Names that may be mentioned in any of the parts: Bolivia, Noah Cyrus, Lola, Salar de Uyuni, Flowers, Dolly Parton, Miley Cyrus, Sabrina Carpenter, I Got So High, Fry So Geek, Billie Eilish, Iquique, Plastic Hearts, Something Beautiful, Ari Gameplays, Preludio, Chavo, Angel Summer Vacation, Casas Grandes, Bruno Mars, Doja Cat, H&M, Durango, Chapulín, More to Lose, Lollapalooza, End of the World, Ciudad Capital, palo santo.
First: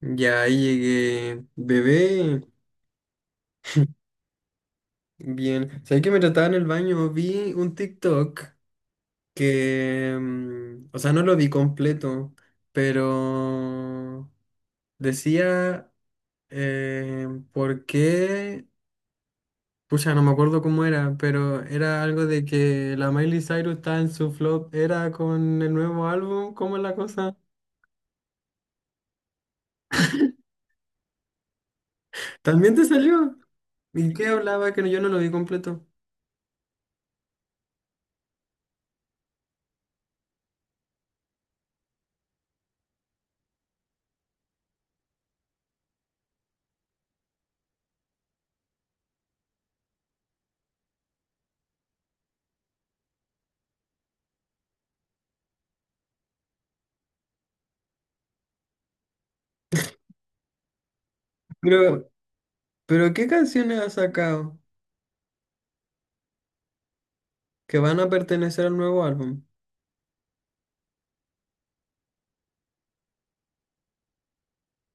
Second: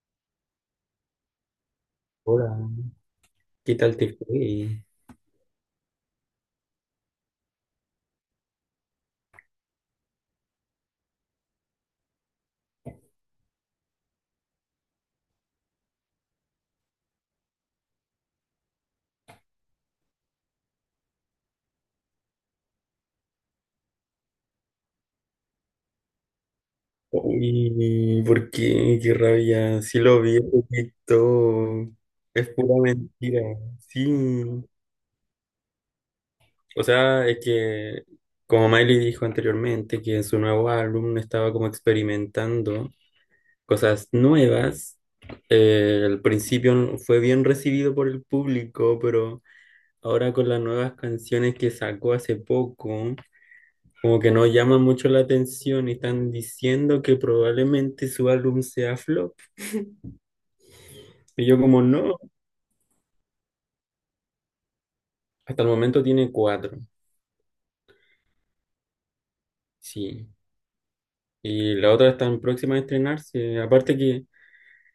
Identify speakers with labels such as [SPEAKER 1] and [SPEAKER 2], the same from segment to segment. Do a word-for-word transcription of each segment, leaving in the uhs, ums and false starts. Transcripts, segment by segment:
[SPEAKER 1] Ya ahí llegué, bebé,
[SPEAKER 2] Hola, ¿qué tal te fue?
[SPEAKER 1] bien. ¿Sabes que me trataba en el baño? Vi un TikTok que, mm, o sea, no lo vi completo, pero decía, eh, ¿por qué? Pucha, no me acuerdo cómo era, pero era algo de que la Miley Cyrus está en su flop, era con el nuevo álbum, ¿cómo es la cosa?
[SPEAKER 2] Uy, ¿por qué? Qué rabia. Sí lo vi, lo quitó. Es
[SPEAKER 1] ¿También
[SPEAKER 2] pura
[SPEAKER 1] te salió?
[SPEAKER 2] mentira.
[SPEAKER 1] ¿Y qué
[SPEAKER 2] Sí.
[SPEAKER 1] hablaba que no- yo no lo vi completo?
[SPEAKER 2] O sea, es que como Miley dijo anteriormente, que en su nuevo álbum estaba como experimentando cosas nuevas. Eh, al principio fue bien recibido por el público, pero ahora con las nuevas canciones que sacó hace poco. Como que no llama mucho la atención y están diciendo que probablemente su álbum sea flop. Y yo como
[SPEAKER 1] Pero,
[SPEAKER 2] no,
[SPEAKER 1] pero ¿qué canciones ha sacado?
[SPEAKER 2] hasta el momento tiene cuatro,
[SPEAKER 1] Que van a pertenecer al nuevo álbum.
[SPEAKER 2] sí. Y la otra está en próxima a estrenarse. Aparte que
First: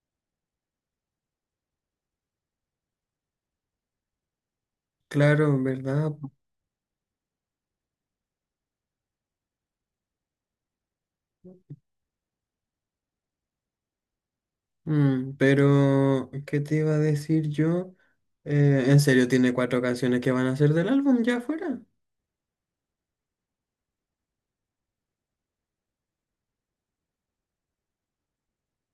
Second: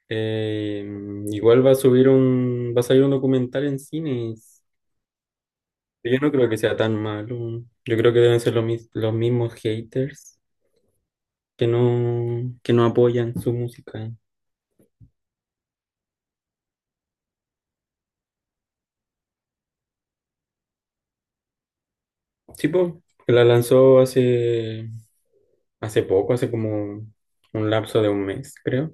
[SPEAKER 2] eh, igual va a subir un, va a salir un documental en cines.
[SPEAKER 1] Claro, ¿verdad?
[SPEAKER 2] Yo no creo que sea tan malo. Yo creo que deben ser los, mis- los mismos haters que no, que no apoyan su música.
[SPEAKER 1] Mm, pero ¿qué te iba a decir yo? Eh, en serio, tiene cuatro canciones que van a ser del álbum ya fuera.
[SPEAKER 2] Sí, po, que la lanzó hace Hace poco, hace como un, un lapso de un mes, creo.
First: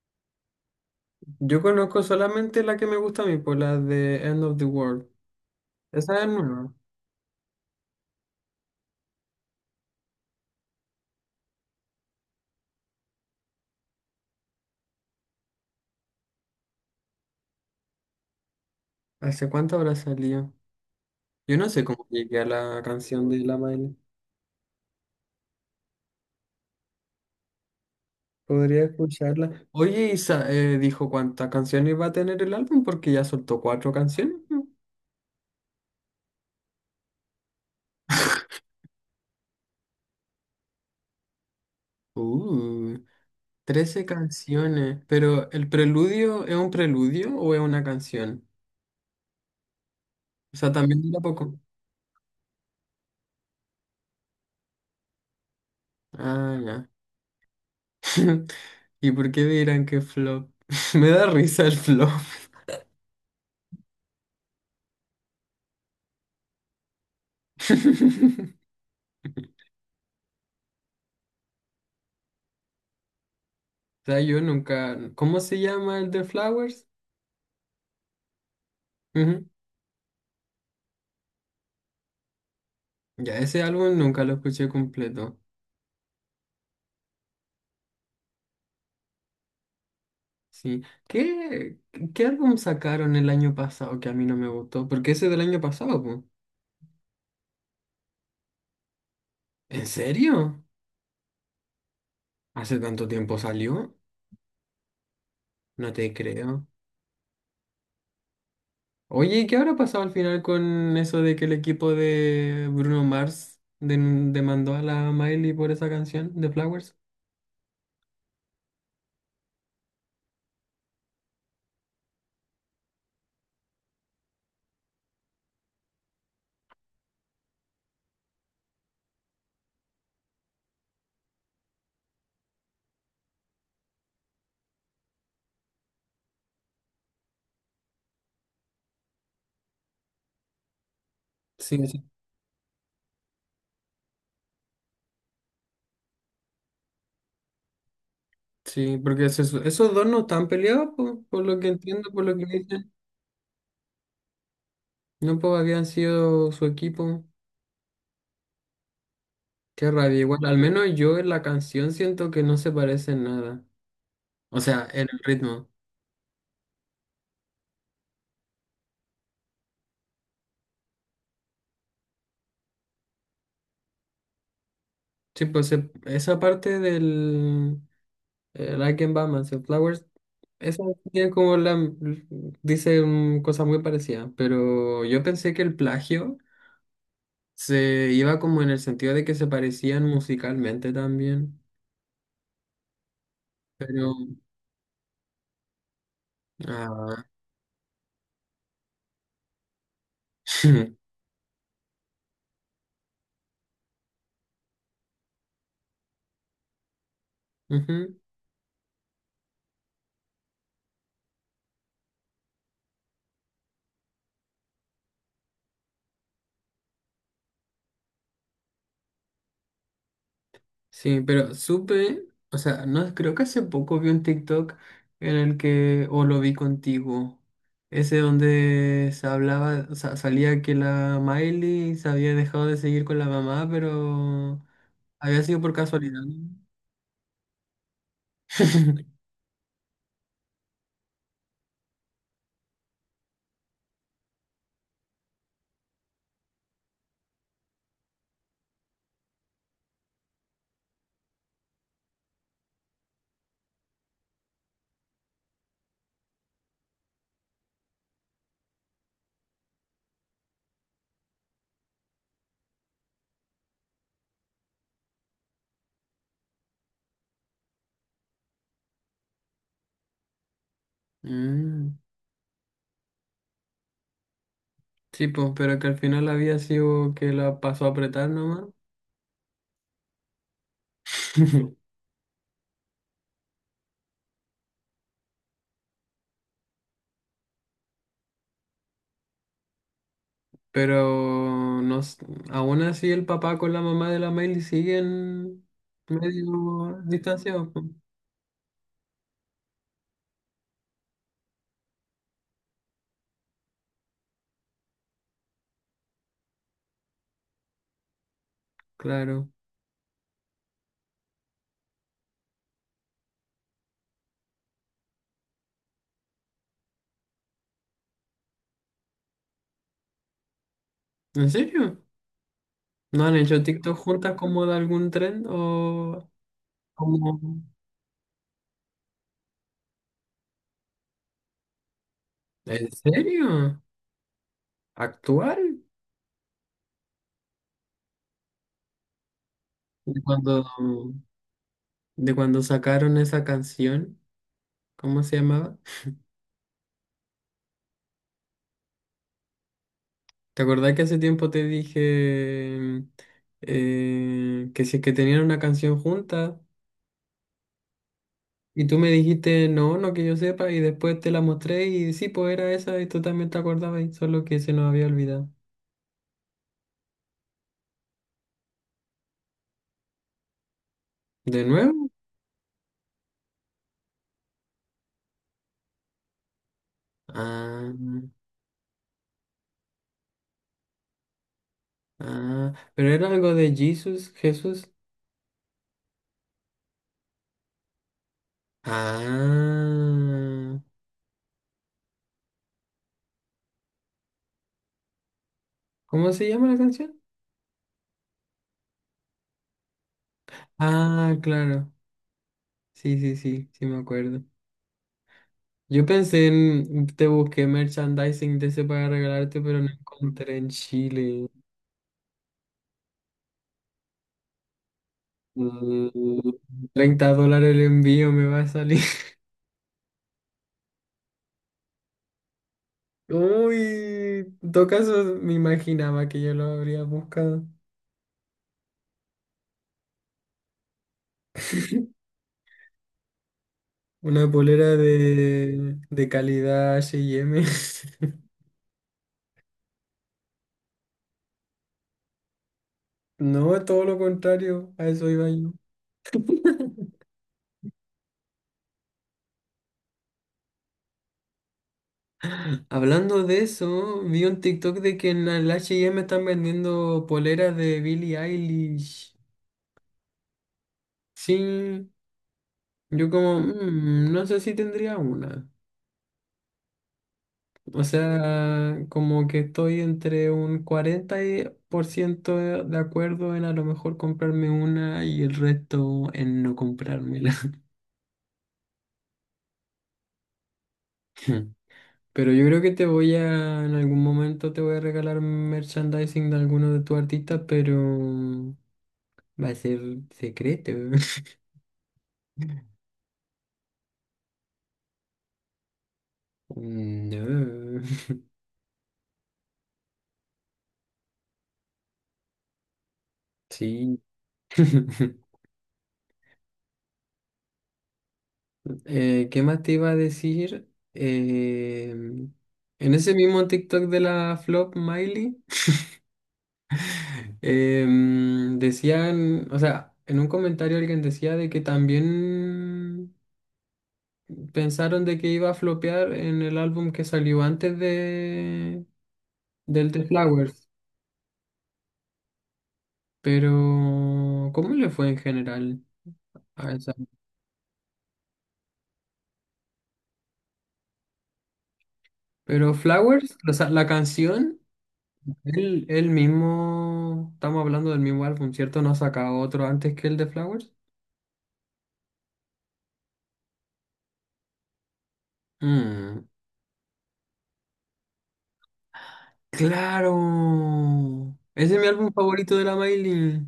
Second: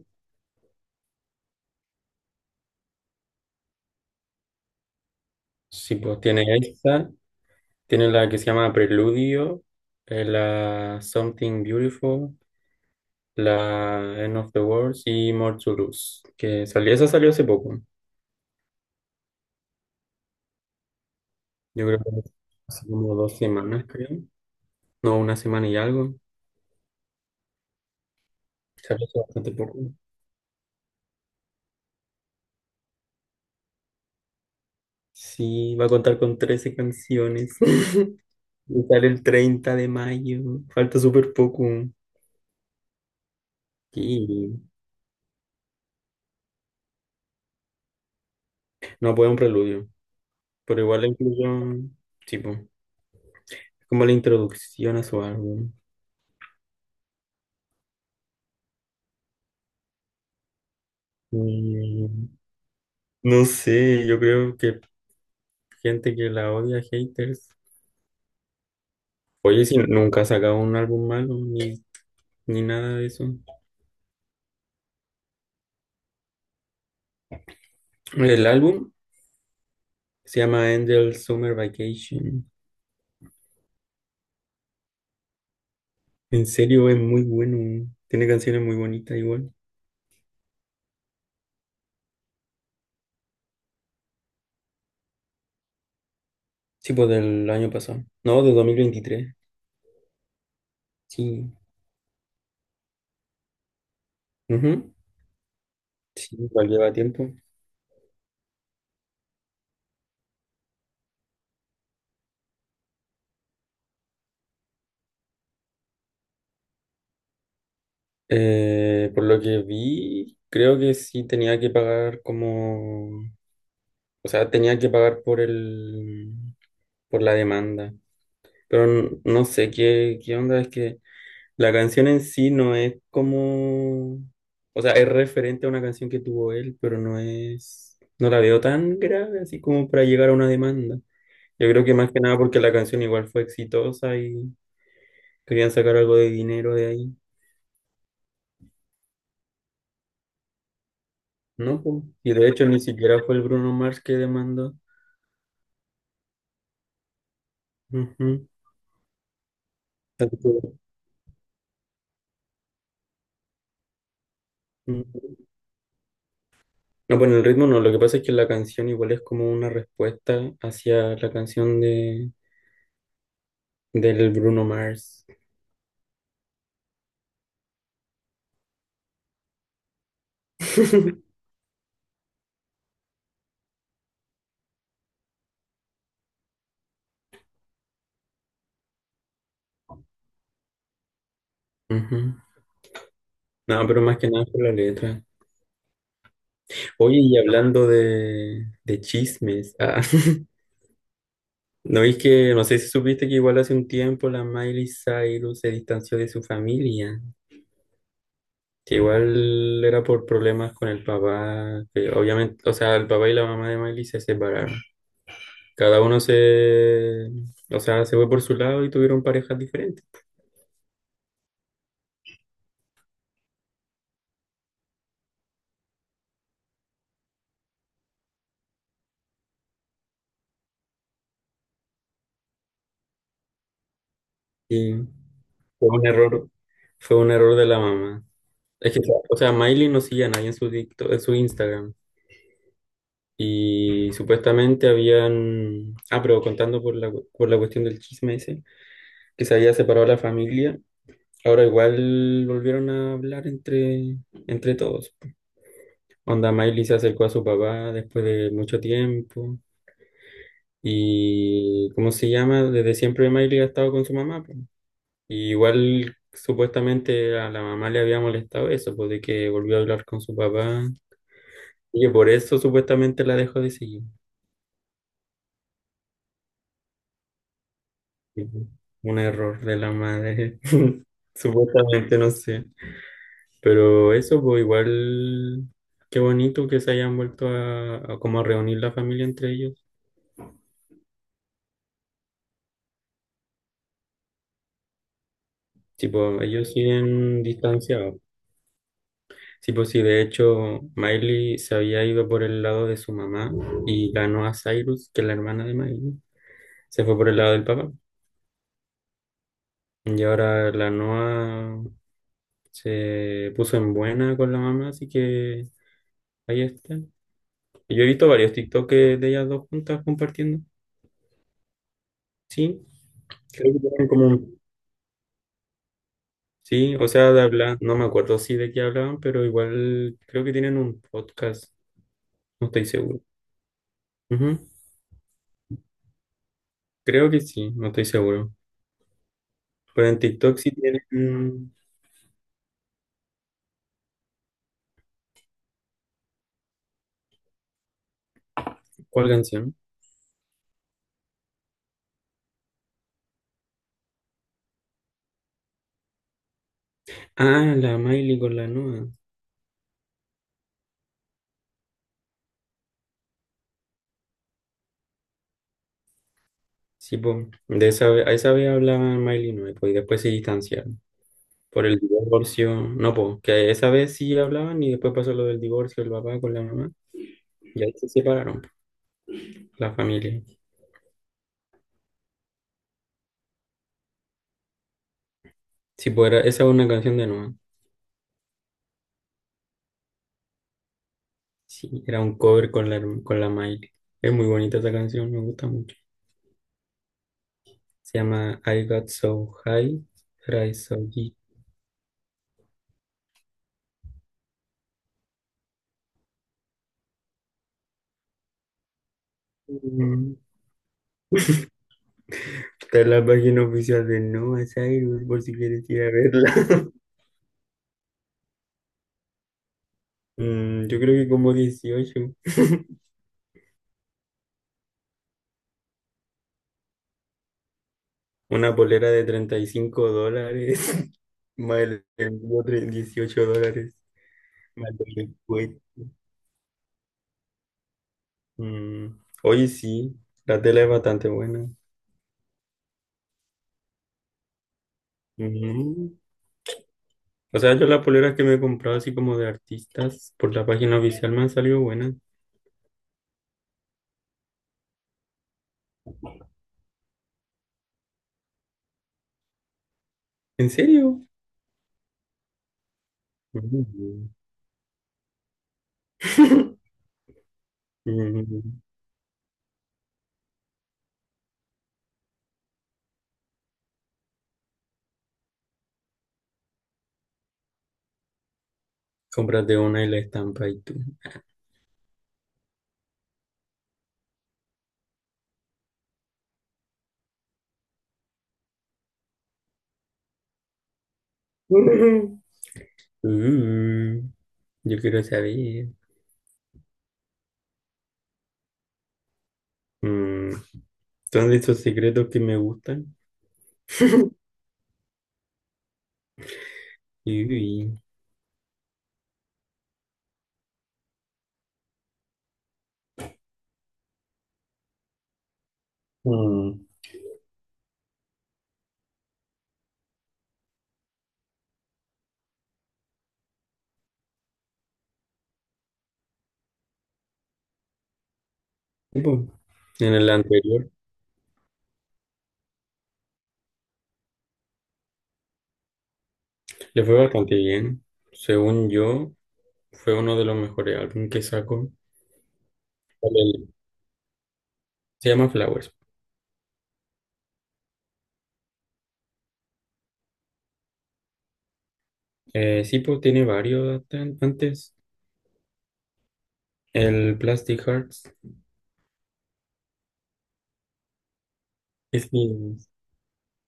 [SPEAKER 1] Yo conozco solamente la que me gusta a mí, por la de End of the World.
[SPEAKER 2] Sí, pues
[SPEAKER 1] Esa es
[SPEAKER 2] tiene
[SPEAKER 1] nueva.
[SPEAKER 2] esta, tiene la que se llama Preludio, eh, la Something Beautiful, la End of the World y More to Lose, que salió, esa salió hace poco.
[SPEAKER 1] ¿Hace cuánto habrá salido? Yo no sé
[SPEAKER 2] Yo creo
[SPEAKER 1] cómo
[SPEAKER 2] que
[SPEAKER 1] llegué a la
[SPEAKER 2] hace como
[SPEAKER 1] canción
[SPEAKER 2] dos
[SPEAKER 1] de La
[SPEAKER 2] semanas,
[SPEAKER 1] Miley.
[SPEAKER 2] creo. No, una semana y algo.
[SPEAKER 1] Podría
[SPEAKER 2] Salió hace bastante
[SPEAKER 1] escucharla.
[SPEAKER 2] poco.
[SPEAKER 1] Oye, Isa, eh, dijo cuántas canciones va a tener el álbum porque ya soltó cuatro canciones, ¿no?
[SPEAKER 2] Sí, va a contar con trece canciones. Y sale el treinta de mayo. Falta súper poco.
[SPEAKER 1] Uh. Trece
[SPEAKER 2] Y
[SPEAKER 1] canciones, pero ¿el preludio es un preludio o es una canción?
[SPEAKER 2] no puede un preludio.
[SPEAKER 1] O sea,
[SPEAKER 2] Pero
[SPEAKER 1] también
[SPEAKER 2] igual la
[SPEAKER 1] dura
[SPEAKER 2] incluyo,
[SPEAKER 1] poco.
[SPEAKER 2] tipo, es como la introducción a su álbum.
[SPEAKER 1] Ah, ya. ¿Y por qué dirán que flop? Me da risa el
[SPEAKER 2] Y
[SPEAKER 1] flop.
[SPEAKER 2] no sé, yo creo que gente que la odia, haters. Oye, si nunca ha sacado un álbum malo, ni, ni nada de eso.
[SPEAKER 1] O sea, yo nunca. ¿Cómo se llama el de Flowers?
[SPEAKER 2] El álbum
[SPEAKER 1] Ujú.
[SPEAKER 2] se llama Angel Summer Vacation.
[SPEAKER 1] Ya, ese álbum nunca lo escuché completo.
[SPEAKER 2] En serio, es muy bueno. Tiene canciones muy bonitas igual.
[SPEAKER 1] Sí. ¿Qué, qué álbum sacaron el año pasado que a mí no me gustó? Porque ese del año pasado, po.
[SPEAKER 2] Sí, pues del año pasado. No, de dos mil veintitrés.
[SPEAKER 1] ¿En serio?
[SPEAKER 2] Sí.
[SPEAKER 1] ¿Hace tanto tiempo salió?
[SPEAKER 2] Ujú.
[SPEAKER 1] No te
[SPEAKER 2] Sí,
[SPEAKER 1] creo.
[SPEAKER 2] igual lleva tiempo.
[SPEAKER 1] Oye, ¿qué habrá pasado al final con eso de que el equipo de Bruno Mars den- demandó a la Miley por esa canción de Flowers?
[SPEAKER 2] Eh, por lo que vi, creo que sí tenía que pagar como, o sea, tenía que pagar por el, por la demanda. Pero n- no sé qué, qué onda, es que la canción en sí no es como, o sea, es referente a una canción que tuvo él, pero no es, no la veo tan grave así como para llegar a una demanda. Yo
[SPEAKER 1] Sí,
[SPEAKER 2] creo que
[SPEAKER 1] sí.
[SPEAKER 2] más que nada porque la canción igual fue exitosa y querían sacar algo de dinero de ahí.
[SPEAKER 1] Sí, porque es eso- esos dos no están peleados, po, por lo que
[SPEAKER 2] No, pues,
[SPEAKER 1] entiendo, por
[SPEAKER 2] y
[SPEAKER 1] lo que
[SPEAKER 2] de hecho ni
[SPEAKER 1] dicen.
[SPEAKER 2] siquiera fue el Bruno Mars que demandó.
[SPEAKER 1] No, pues habían sido su equipo.
[SPEAKER 2] Ujú.
[SPEAKER 1] Qué rabia.
[SPEAKER 2] Así
[SPEAKER 1] Igual,
[SPEAKER 2] que,
[SPEAKER 1] al menos yo en la canción siento que no se parecen nada. O sea, en el
[SPEAKER 2] ujú.
[SPEAKER 1] ritmo.
[SPEAKER 2] No, bueno, el ritmo no, lo que pasa es que la canción igual es como una respuesta hacia la canción de, del Bruno Mars.
[SPEAKER 1] Sí, pues se- esa parte del, eh, Like and Batman, Flowers. Esa tiene como la. Dice mm, cosas muy parecidas, pero yo pensé que el plagio se iba como en el sentido de que se parecían musicalmente también.
[SPEAKER 2] Ujú. No, pero
[SPEAKER 1] Pero.
[SPEAKER 2] más que nada por la letra. Oye,
[SPEAKER 1] Ah.
[SPEAKER 2] y hablando de, de chismes, ah, ¿no es que, no sé si supiste que igual hace un tiempo la Miley Cyrus se distanció de su familia.
[SPEAKER 1] Ujú.
[SPEAKER 2] Que igual era por problemas con el papá, que obviamente, o sea, el papá y la mamá de Miley se separaron. Cada uno se, o sea, se fue por su lado y tuvieron parejas diferentes.
[SPEAKER 1] Sí, pero supe, o sea, no creo que hace poco vi un TikTok en el que, o lo vi contigo, ese donde se hablaba, o sea, salía que la Miley se había dejado de seguir con la mamá, pero
[SPEAKER 2] Y
[SPEAKER 1] había sido por
[SPEAKER 2] fue un
[SPEAKER 1] casualidad,
[SPEAKER 2] error,
[SPEAKER 1] ¿no?
[SPEAKER 2] fue un error de la mamá. Es que, o sea, Miley no sigue a nadie en su TikTok- en su Instagram. Y supuestamente habían, ah, pero contando por la, por la cuestión del chisme ese, que se había separado la familia, ahora igual volvieron a hablar entre, entre todos. Onda Miley se acercó a su papá después de mucho tiempo. Y, ¿cómo se llama? Desde siempre Miley ha estado con su mamá, po. Y igual supuestamente a la mamá le había molestado eso, pues de que volvió a hablar con su papá.
[SPEAKER 1] Mm,
[SPEAKER 2] Y que por eso supuestamente la dejó de seguir.
[SPEAKER 1] sí, pues, pero que al final había sido que la pasó a apretar
[SPEAKER 2] Y,
[SPEAKER 1] nomás.
[SPEAKER 2] pues, un error de la madre. Supuestamente, no sé. Pero eso, pues igual, qué bonito que se hayan vuelto a, a como a reunir la familia entre ellos.
[SPEAKER 1] Pero no, s- aún así el papá con la mamá de la Miley siguen
[SPEAKER 2] Tipo, ellos
[SPEAKER 1] medio
[SPEAKER 2] siguen
[SPEAKER 1] distanciados.
[SPEAKER 2] distanciados. Sí, pues sí, de hecho, Miley se había ido por el lado de su mamá y ganó a Cyrus, que es la hermana de Miley. Se fue por el lado del papá.
[SPEAKER 1] Claro.
[SPEAKER 2] Y ahora la Noa se puso en buena con la mamá, así que ahí está. Y yo he visto varios TikToks de ellas dos juntas compartiendo.
[SPEAKER 1] ¿En serio?
[SPEAKER 2] Sí,
[SPEAKER 1] ¿No han hecho
[SPEAKER 2] creo que
[SPEAKER 1] TikTok
[SPEAKER 2] tienen como
[SPEAKER 1] juntas
[SPEAKER 2] un...
[SPEAKER 1] como de algún tren o
[SPEAKER 2] Sí, o sea,
[SPEAKER 1] como...
[SPEAKER 2] de hablar, no me acuerdo sí de qué hablaban, pero igual creo que tienen un podcast, no estoy
[SPEAKER 1] ¿En
[SPEAKER 2] seguro.
[SPEAKER 1] serio?
[SPEAKER 2] Ujú,
[SPEAKER 1] ¿Actual?
[SPEAKER 2] Creo que sí, no estoy seguro. Pero
[SPEAKER 1] ¿De
[SPEAKER 2] en TikTok
[SPEAKER 1] cuando,
[SPEAKER 2] sí tienen...
[SPEAKER 1] de cuando sacaron esa canción? ¿Cómo se llamaba?
[SPEAKER 2] ¿Cuál canción?
[SPEAKER 1] ¿Te acordás que hace tiempo te dije eh, que si es que tenían una canción junta
[SPEAKER 2] Ah, la Miley con la
[SPEAKER 1] y tú
[SPEAKER 2] Noa.
[SPEAKER 1] me dijiste no, no que yo sepa y después te la mostré y sí, pues era esa y tú también te acordabas y solo que se nos había olvidado?
[SPEAKER 2] Sí, po. De esa, ve- a esa vez hablaban Miley y Noa, po, y después se distanciaron.
[SPEAKER 1] ¿De
[SPEAKER 2] Por el
[SPEAKER 1] nuevo?
[SPEAKER 2] divorcio. No, pues, que esa vez sí hablaban y después pasó lo del divorcio del papá con la mamá. Y
[SPEAKER 1] Ah.
[SPEAKER 2] ahí se separaron, po, la familia.
[SPEAKER 1] Ah, pero era algo de Jesus, Jesús.
[SPEAKER 2] Sí, pues era, esa es una canción de Noa.
[SPEAKER 1] Ah,
[SPEAKER 2] Sí, era un cover con la, herm- con la Miley. Es muy bonita esa canción, me gusta mucho.
[SPEAKER 1] ¿cómo se llama la canción?
[SPEAKER 2] Se llama I Got So High, Fry So
[SPEAKER 1] Ah,
[SPEAKER 2] Geek.
[SPEAKER 1] claro. Sí, sí, sí, sí me acuerdo. Yo pensé en, te busqué merchandising de ese para regalarte, pero no encontré en Chile.
[SPEAKER 2] Está en la página oficial de Noah Cyrus, por si quieres ir a
[SPEAKER 1] Mm,
[SPEAKER 2] verla.
[SPEAKER 1] treinta dólares el envío me va a salir.
[SPEAKER 2] Mm, yo creo que como dieciocho.
[SPEAKER 1] Uy, en todo caso me imaginaba que yo lo habría buscado.
[SPEAKER 2] Una polera de treinta y cinco dólares. Más el envío, tre- dieciocho dólares.
[SPEAKER 1] Una
[SPEAKER 2] Más
[SPEAKER 1] polera
[SPEAKER 2] el descuento.
[SPEAKER 1] de, de calidad H y M.
[SPEAKER 2] Mm, Oye, sí. La tela es bastante buena.
[SPEAKER 1] No, todo lo contrario, a eso iba yo.
[SPEAKER 2] Ujú. O sea, yo las poleras que me he comprado así como de artistas por la página oficial me han salido buenas.
[SPEAKER 1] Hablando de eso, vi un TikTok de que en el H y M están vendiendo poleras de Billie Eilish.
[SPEAKER 2] ¿En serio?
[SPEAKER 1] Sí, yo como,
[SPEAKER 2] Mm.
[SPEAKER 1] "Mm, no sé si tendría una. O
[SPEAKER 2] Mm.
[SPEAKER 1] sea, como que estoy entre un cuarenta por ciento de de acuerdo en a lo mejor comprarme una y el resto en no comprármela.
[SPEAKER 2] Cómprate una y la estampa y tú.
[SPEAKER 1] Pero yo creo que te voy a, en algún momento te voy a regalar merchandising de alguno de tus artistas, pero va a ser secreto.
[SPEAKER 2] Mm. Yo quiero saber.
[SPEAKER 1] No.
[SPEAKER 2] Mm. Son de esos secretos que me gustan.
[SPEAKER 1] Sí.
[SPEAKER 2] Y,
[SPEAKER 1] Eh, ¿qué más te iba a decir? Eh, en ese mismo TikTok de la flop Miley,
[SPEAKER 2] mm,
[SPEAKER 1] em, decían, o sea, en un comentario alguien decía de que también pensaron de que iba a flopear en el álbum que salió antes de
[SPEAKER 2] y, pues,
[SPEAKER 1] del
[SPEAKER 2] en
[SPEAKER 1] The
[SPEAKER 2] el
[SPEAKER 1] Flowers,
[SPEAKER 2] anterior
[SPEAKER 1] pero ¿cómo le fue en general a
[SPEAKER 2] le
[SPEAKER 1] esa?
[SPEAKER 2] fue bastante bien. Según yo, fue uno de los mejores álbumes que sacó.
[SPEAKER 1] Pero Flowers,
[SPEAKER 2] El-
[SPEAKER 1] o sea, la canción,
[SPEAKER 2] Se llama Flowers.
[SPEAKER 1] él, él mismo, estamos hablando del mismo álbum, ¿cierto? ¿No ha sacado otro antes que el de Flowers?
[SPEAKER 2] Eh, sí, pues tiene varios an- antes.
[SPEAKER 1] Mm,
[SPEAKER 2] El Plastic Hearts
[SPEAKER 1] claro, ese es mi álbum
[SPEAKER 2] es
[SPEAKER 1] favorito
[SPEAKER 2] mi.
[SPEAKER 1] de la Miley.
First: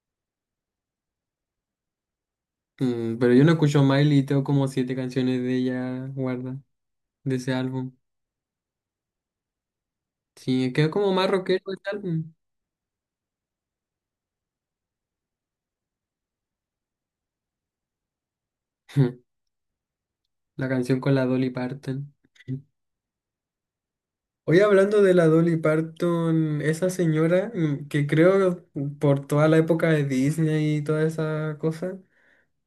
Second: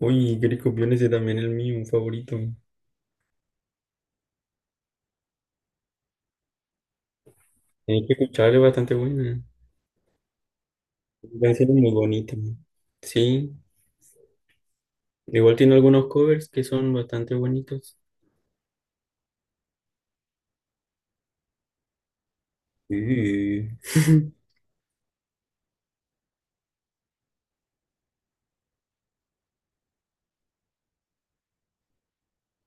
[SPEAKER 2] Uy, Grey Copión, ese también es el mío, un favorito.
[SPEAKER 1] Mm, pero yo no escucho Miley y tengo como siete canciones de ella guarda, de ese álbum.
[SPEAKER 2] Tienes que escucharlo, es bastante buena.
[SPEAKER 1] Sí, quedó como más
[SPEAKER 2] La
[SPEAKER 1] rockero
[SPEAKER 2] canción es muy
[SPEAKER 1] ese álbum.
[SPEAKER 2] bonita. Sí, igual tiene algunos covers que son bastante bonitos.
[SPEAKER 1] La canción con la Dolly Parton.
[SPEAKER 2] Sí.
[SPEAKER 1] Hoy hablando de la Dolly Parton, esa señora mm, que creo mm, por toda la época de Disney y toda esa cosa,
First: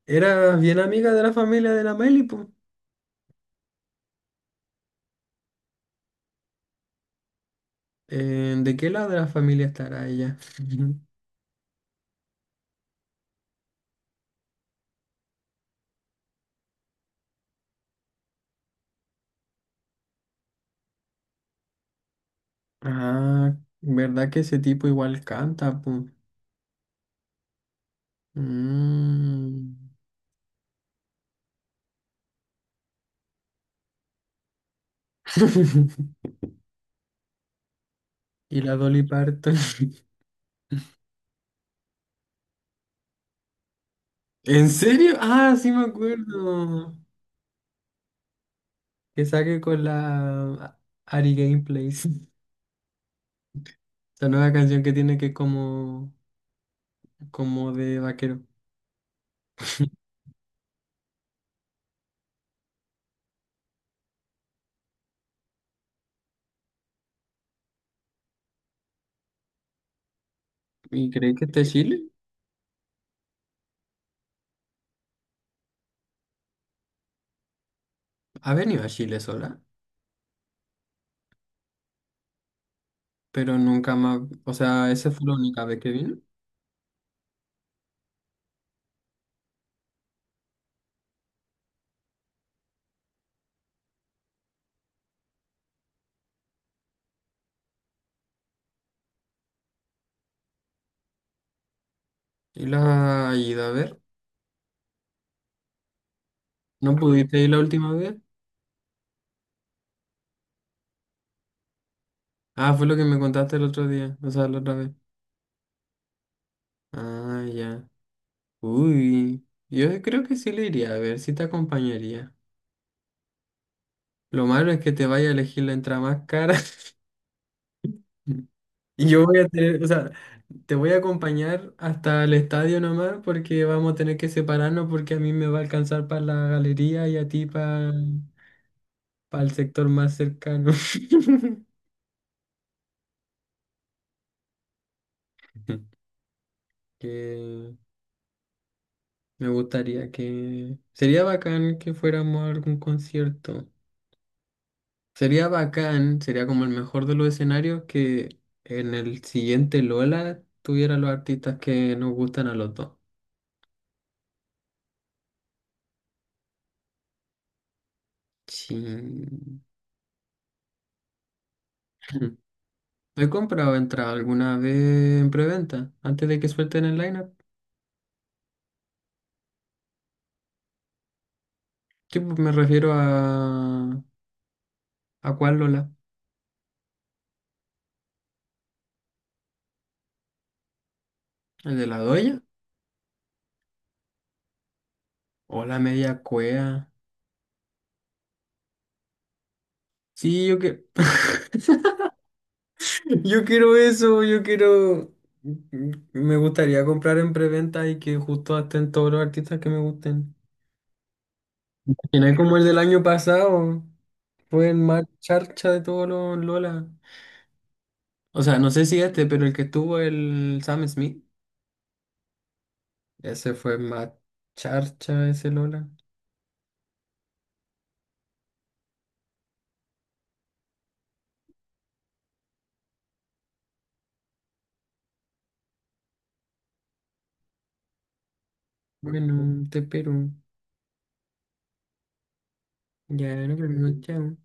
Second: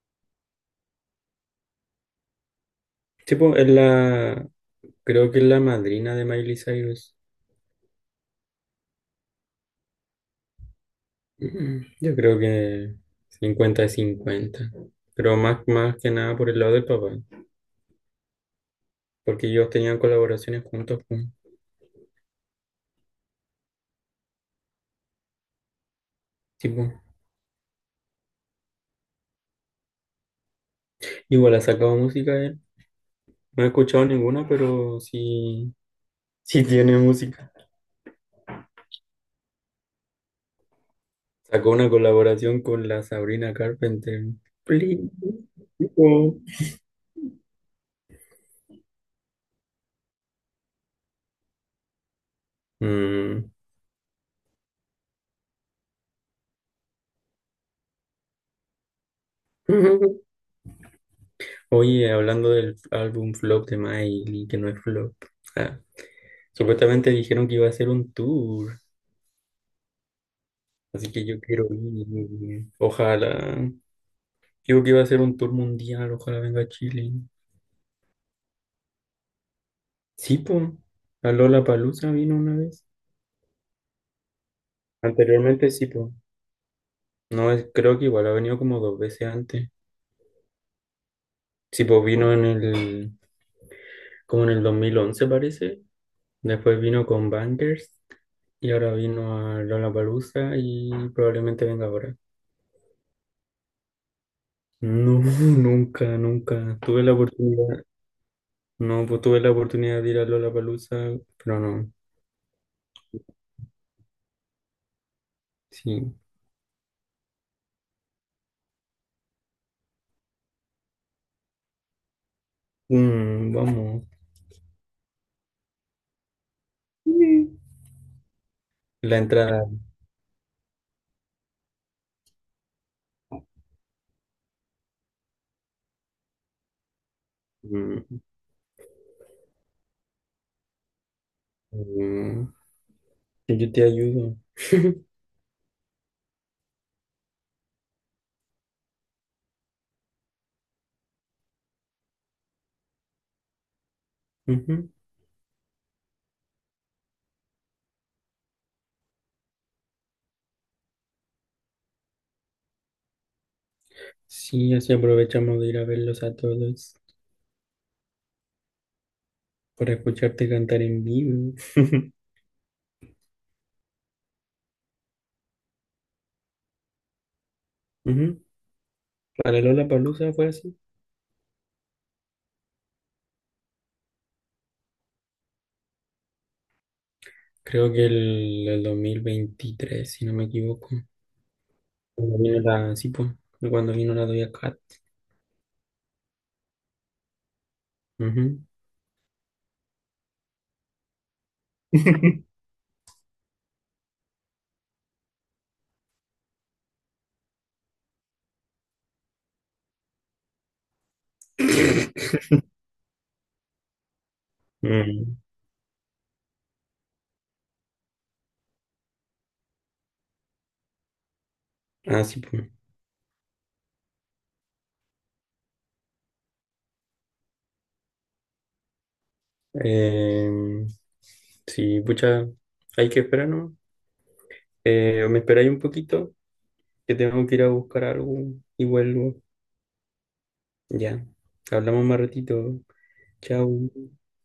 [SPEAKER 1] era bien amiga de la familia de la Miley, po.
[SPEAKER 2] Sí, pues, es la, creo que es la madrina de Miley Cyrus.
[SPEAKER 1] Eh, ¿de qué lado de la familia estará ella?
[SPEAKER 2] Mm, Yo creo que cincuenta de cincuenta. Pero más, más que nada por el lado del papá. Porque ellos tenían colaboraciones juntos, pues.
[SPEAKER 1] Ah, ¿verdad que ese tipo igual canta, po?
[SPEAKER 2] Sí, pues.
[SPEAKER 1] Mm.
[SPEAKER 2] Igual ha sacado música él. No he escuchado ninguna, pero sí, sí tiene música.
[SPEAKER 1] Y la Dolly Parton.
[SPEAKER 2] Sacó una colaboración con la Sabrina Carpenter.
[SPEAKER 1] ¿En
[SPEAKER 2] Please.
[SPEAKER 1] serio? Ah, sí me
[SPEAKER 2] Oh.
[SPEAKER 1] acuerdo. Que saque con la ah, Ari Gameplays.
[SPEAKER 2] Mm.
[SPEAKER 1] La nueva canción que tiene que es como como de vaquero.
[SPEAKER 2] Oye, hablando del álbum flop de Miley, que no es flop. Ah. Supuestamente dijeron que iba a hacer un tour,
[SPEAKER 1] Y
[SPEAKER 2] así que
[SPEAKER 1] creí
[SPEAKER 2] yo
[SPEAKER 1] que este
[SPEAKER 2] quiero
[SPEAKER 1] Chile
[SPEAKER 2] ir. Ojalá. Digo que iba a hacer un tour mundial, ojalá venga a Chile.
[SPEAKER 1] ha venido a Chile sola,
[SPEAKER 2] Sí, po. A Lollapalooza vino una vez.
[SPEAKER 1] pero nunca más. O sea, esa fue la única
[SPEAKER 2] Anteriormente
[SPEAKER 1] vez
[SPEAKER 2] sí,
[SPEAKER 1] que
[SPEAKER 2] po.
[SPEAKER 1] vino
[SPEAKER 2] No, es- creo que igual ha venido como dos veces antes. Sí, po, vino en el, como en el dos mil once parece. Después vino con Bangers y ahora vino a Lollapalooza y probablemente venga ahora.
[SPEAKER 1] y la ha ido a ver.
[SPEAKER 2] No, nunca, nunca
[SPEAKER 1] ¿No
[SPEAKER 2] tuve la
[SPEAKER 1] pudiste ir la
[SPEAKER 2] oportunidad.
[SPEAKER 1] última vez?
[SPEAKER 2] No, pues tuve la oportunidad de ir a Lollapalooza, pero no.
[SPEAKER 1] Ah, fue lo que me contaste el otro día, o sea, la otra vez.
[SPEAKER 2] Sí.
[SPEAKER 1] Ah, ya. Uy, yo creo que sí le iría a ver, sí te acompañaría.
[SPEAKER 2] Mm, vamos.
[SPEAKER 1] Lo malo es que te vaya a elegir la entrada más cara.
[SPEAKER 2] Sí.
[SPEAKER 1] Y
[SPEAKER 2] La
[SPEAKER 1] yo voy a
[SPEAKER 2] entrada.
[SPEAKER 1] tener, o sea, te voy a acompañar hasta el estadio nomás porque vamos a tener que separarnos porque a mí me va a alcanzar para la galería y a ti para
[SPEAKER 2] Mm,
[SPEAKER 1] el sector más cercano.
[SPEAKER 2] mm, yo te ayudo.
[SPEAKER 1] Que me gustaría que... sería bacán que fuéramos a algún concierto.
[SPEAKER 2] Ujú.
[SPEAKER 1] Sería bacán, sería como el mejor de los escenarios que en el siguiente Lola tuviera los artistas que nos gustan a los dos.
[SPEAKER 2] Sí, así aprovechamos de ir a verlos a todos
[SPEAKER 1] Sí.
[SPEAKER 2] para escucharte cantar en vivo.
[SPEAKER 1] He comprado entrada alguna vez en preventa, antes de que suelten el lineup.
[SPEAKER 2] Ujú. Para Lollapalooza fue así.
[SPEAKER 1] Tipo, me refiero a. ¿A cuál Lola?
[SPEAKER 2] Creo que el, el dos mil veintitrés si no me equivoco.
[SPEAKER 1] ¿El de la
[SPEAKER 2] Cuando
[SPEAKER 1] doya?
[SPEAKER 2] vino la, sí, pues, cuando vino la Doja Cat.
[SPEAKER 1] ¿O la media cuea?
[SPEAKER 2] Ujú.
[SPEAKER 1] Sí, yo que. Yo quiero eso, yo quiero. Mm, me gustaría comprar en preventa y que justo estén todos los artistas que me gusten. Y no es como el del año pasado, fue el más
[SPEAKER 2] Mm.
[SPEAKER 1] charcha de todos los Lola. O sea, no sé si este, pero el que tuvo el Sam Smith.
[SPEAKER 2] Ah, sí, pues.
[SPEAKER 1] Ese fue más charcha ese Lola.
[SPEAKER 2] Em, sí, pucha, hay que esperar, ¿no? Eh, me esperáis un poquito, que tengo que ir a buscar algo y vuelvo.
[SPEAKER 1] Bueno, te espero.
[SPEAKER 2] Ya, hablamos más ratito.
[SPEAKER 1] Ya no creo que
[SPEAKER 2] Chao.
[SPEAKER 1] no, chao.